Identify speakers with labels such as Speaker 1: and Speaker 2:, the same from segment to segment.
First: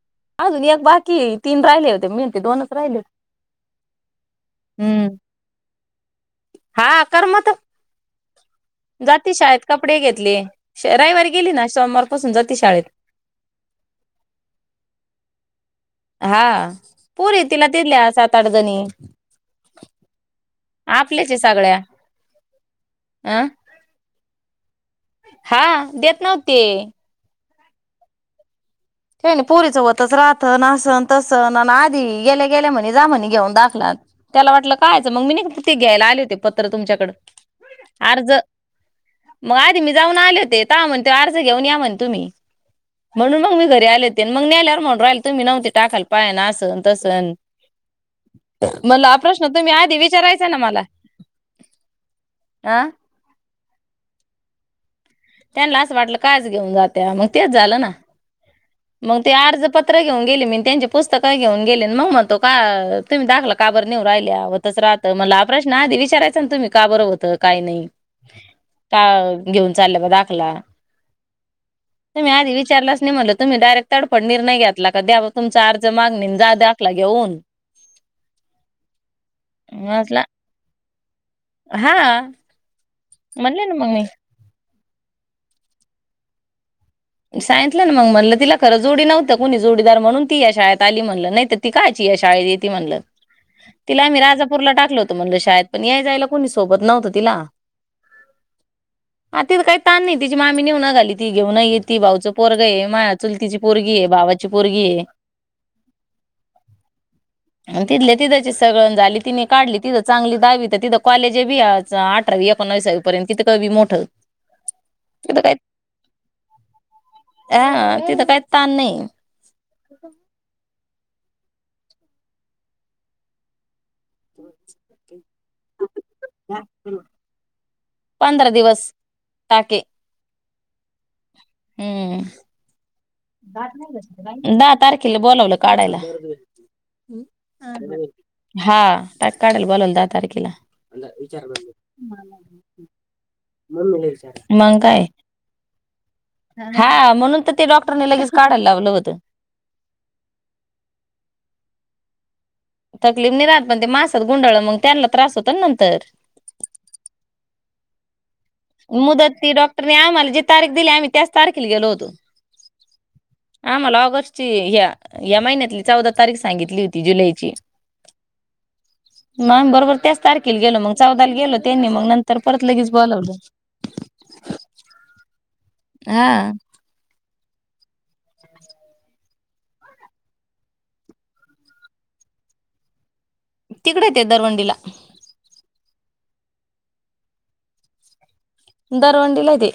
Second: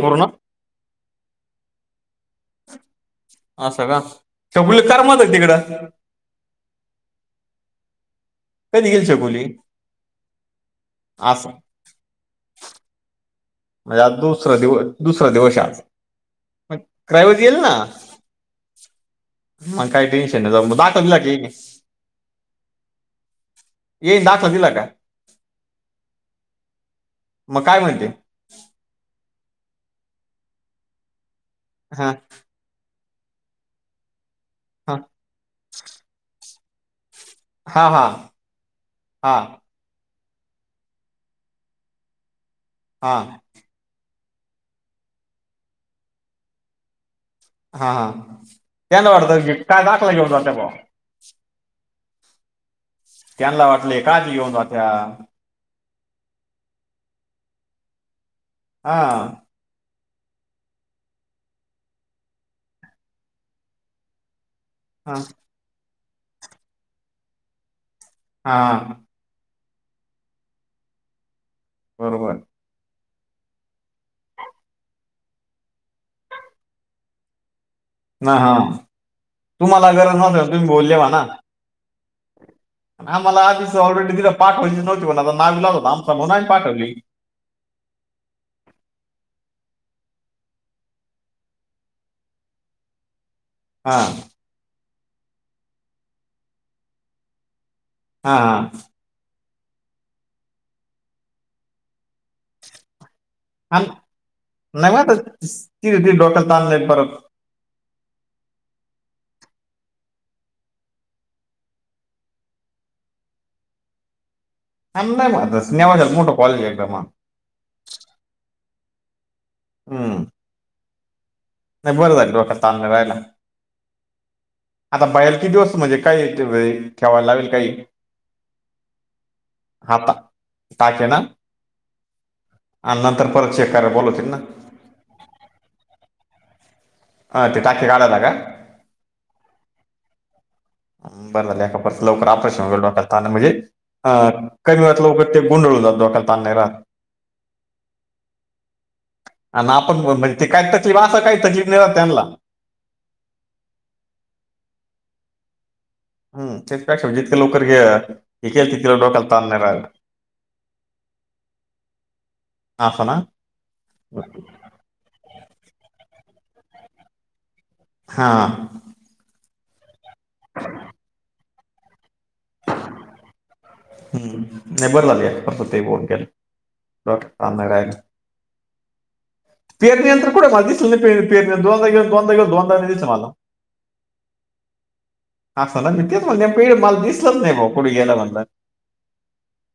Speaker 1: पूर्ण
Speaker 2: अजून एक बाकी तीन राहिले होते मेहते दोनच राहिले होत
Speaker 1: अस का शबुल करमत का तिकडं
Speaker 2: हा करमत
Speaker 1: कधी गेली
Speaker 2: जाती
Speaker 1: छकुली
Speaker 2: शाळेत कपडे घेतले रविवारी
Speaker 1: असं
Speaker 2: गेली ना सोमवार पासून जाती शाळेत
Speaker 1: म्हणजे आज दुसरं दिवस दुसरं दिवस आहे आज
Speaker 2: हा
Speaker 1: मग क्रायवत
Speaker 2: पुरी
Speaker 1: येईल
Speaker 2: तिला
Speaker 1: ना
Speaker 2: दिल्या सात, आठ जणी
Speaker 1: मग काही टेन्शन नाही जाऊ म दाखवला
Speaker 2: आपल्याच
Speaker 1: की
Speaker 2: आहे
Speaker 1: मी
Speaker 2: सगळ्या अ
Speaker 1: येईन दाखल दिला का
Speaker 2: हा देत नव्हते
Speaker 1: मग काय म्हणले
Speaker 2: काही नाहीन पुरीचं होतच राहत आसन तसन आधी
Speaker 1: हा
Speaker 2: गेल्याकी गेला म्हने जा म्हने घेऊन दाखला त्याला वाटलं
Speaker 1: हा
Speaker 2: कायचं मग मी तेे्याय आले होते पत्र तुमच्याकड
Speaker 1: हा हा
Speaker 2: अर्ज
Speaker 1: हा
Speaker 2: मग मी जाऊन आले होते म्हणते ता अर्ज घेऊन या म्हण तुम्ही
Speaker 1: हा
Speaker 2: म्हणून म मी ते आले हो आणि मग नेल्यार म्हणून राहिल तुम्ही नव्हते टाकाल पाहा असंन, तसन
Speaker 1: हा हा
Speaker 2: म्हणलं
Speaker 1: त्यांना
Speaker 2: हा
Speaker 1: वाटतं
Speaker 2: प्रश्न
Speaker 1: की
Speaker 2: तुम्ही
Speaker 1: काय
Speaker 2: आधी
Speaker 1: दाखला घेऊन
Speaker 2: विचारायचा
Speaker 1: जात्या
Speaker 2: ना
Speaker 1: भाऊ
Speaker 2: मला अ
Speaker 1: यांना वाटलं हे काहाले येऊन राहात्या.
Speaker 2: त्यांना असं वाटलं काहाच घेऊन जात्या, मग तेच झालं ना,
Speaker 1: हा
Speaker 2: मग ते अर्ज पण- पत्र घेऊन गेली मी त्यांची पुस्तकं घेऊन गेले मग म्हणतो का तुम्ही दाखला काबर नेऊ राहिले - च राहतं मला हा प्रश्न आधी विचारायचा ना तुम्ही का बर होतं, काय नाही.
Speaker 1: हा
Speaker 2: आ घेऊन चालल्या का दाखला, तुम्ही
Speaker 1: बरोबर
Speaker 2: आधी विचारलंच नाही म्हणलं - तुम्ही डायरेक्ट तडफड निर्णय घेतला कि द्या म तुमचा अर्ज मांगन आणी जा दाखला घेऊन.
Speaker 1: ह हा तुम्हाला गरज
Speaker 2: म्हटलं
Speaker 1: नव्हती अस तुम्ही बोलले म्हणा.
Speaker 2: हा.
Speaker 1: आम्हाला
Speaker 2: म्हणले ना
Speaker 1: आधीच
Speaker 2: मग मी
Speaker 1: ऑलरेडी तिला पाठवायचीच नव्हती म्हणा पण नावीलाज होता आमचा म्हणून आम्ही पाठवली.
Speaker 2: सांगितलं ना मग म्हणलं तिला खरं जोडी नव्हतं कोणी जोडीदार म्हणून ती या शाळेत आली म्हणलं नाहीतर- ती कायची या शाळ येती म्हणल.
Speaker 1: हा
Speaker 2: तिला आम्ही राजापूरला टाकल होत म्हणल शाळेत पण यायजायला कोणी सोबत नव्हतं तिला.
Speaker 1: हा हा.
Speaker 2: आता तिथ काही ताण नाही, तिची मामी नेऊून घालीती घेऊन येती, भाऊचं पोरग आहे माह्या- चुलतीची
Speaker 1: आम-
Speaker 2: पोरगी हे, भावाची पोरगी
Speaker 1: नाही मग
Speaker 2: हे.
Speaker 1: आता तिथे ती डोक्याला ताण नाही परत
Speaker 2: तिथल्या तिथेच हे सगळ. झाली तिने काढली चांगली दहावी तर तिथं कॉलेजे बी हे आज. आठरावी एकोणासावीपर्यंत कितक बी मोठं.
Speaker 1: आण् लई
Speaker 2: तिथं
Speaker 1: महत्त्वाचं, नेवाजात मोठ कॉलेज एकदम हा.
Speaker 2: अ तिथं काही ताण नाही.
Speaker 1: हम् नाही बरं झालं डोक्याला ताण नाही राहिला.
Speaker 2: [inaudible]
Speaker 1: आता पह्यलला किती दिवस म्हणजे काय ठेवाय, ठेवायला लागेल काही.
Speaker 2: पंधरा दिवस. टाके
Speaker 1: थांबा, आज हे ना.
Speaker 2: हम्म
Speaker 1: आल्हाद
Speaker 2: दहा तारखेला बोलावलं काढायला.
Speaker 1: हा, ते टाके काढायला का
Speaker 2: हा त्याच काढयला बोलावल दहा तारखेला.
Speaker 1: बरं झालं एका परत लवकर ऑपरेशन वगैरे डोक्याला ताण म्हणजे अ
Speaker 2: मग
Speaker 1: कमी वेळात
Speaker 2: काय
Speaker 1: लवकर ते गोंधळ होउन जातो डोक्याला. ताण नाही राहत
Speaker 2: हा म्हणून तर ते डॉक्टरनी लगेच काढायला लावलं होतं.
Speaker 1: आणि आपण म्हणू ते काय तकलिफ, असा काय तकलीफ नाही राहात त्यांनला.
Speaker 2: तकलीफ नाही राहत पण ते मासात गुंडाळ मग त्यांना त्रास होतो ना नंतर.
Speaker 1: त्याच्यापेक्षा म्हणजे जितके लवकर घ्या-
Speaker 2: मुदत ती डॉक्टरने आम्हाला जी तारीख दिली आम्ही त्याच तारखेला गेलो होतो.
Speaker 1: असं ना.
Speaker 2: आम्हाला ऑगस्टची, ह्या - ह्या महिन्यातली चौदा तारीख सांगितली होती जुलैची.
Speaker 1: हा
Speaker 2: मग बरोबर त्याच तारखेला गेलो मग चौदाला गेलो त्यांनी मग नंतर परत लगेच बोलवलं.
Speaker 1: हम् नाही बर झाल प एकखट होते बोडक्यात,
Speaker 2: हा
Speaker 1: डोक्याला ताण नाही राहिला. पेरणी यंत्र कुठं मला दिसलं नाही पेर पेर दोनदा गेलो दोनदा गेलो दोनदा नाही दिसलं मला.
Speaker 2: तिकडंय ते दरवंडीला.
Speaker 1: असं नां मी तेचं म्हणलं पेढ मलां दिसलंच नाहीं भावां कूठे गेलां म्हणलं
Speaker 2: दरवंडिला ते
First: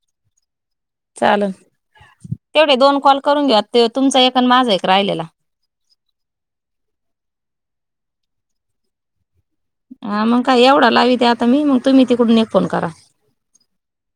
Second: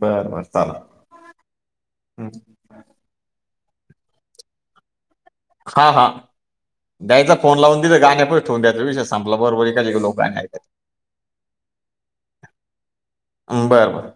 Speaker 1: बरं बरं चालंण
Speaker 2: चाललं तेवढे दोन कॉल करूंन घ्यां ते तुमचां एक आंण माझां एक राहिलेला
Speaker 1: हां हां द्यायचा फोन लावूंन तिथं गाण्यां पशी ठीऊंन द्यायचा विषय संपला बरोबर ए बाई
Speaker 2: हां मंग कायं एवढां लावी ते आंता मी मंग तुम्हीं तिकडूंन एक फोन करां
Speaker 1: बरं बरं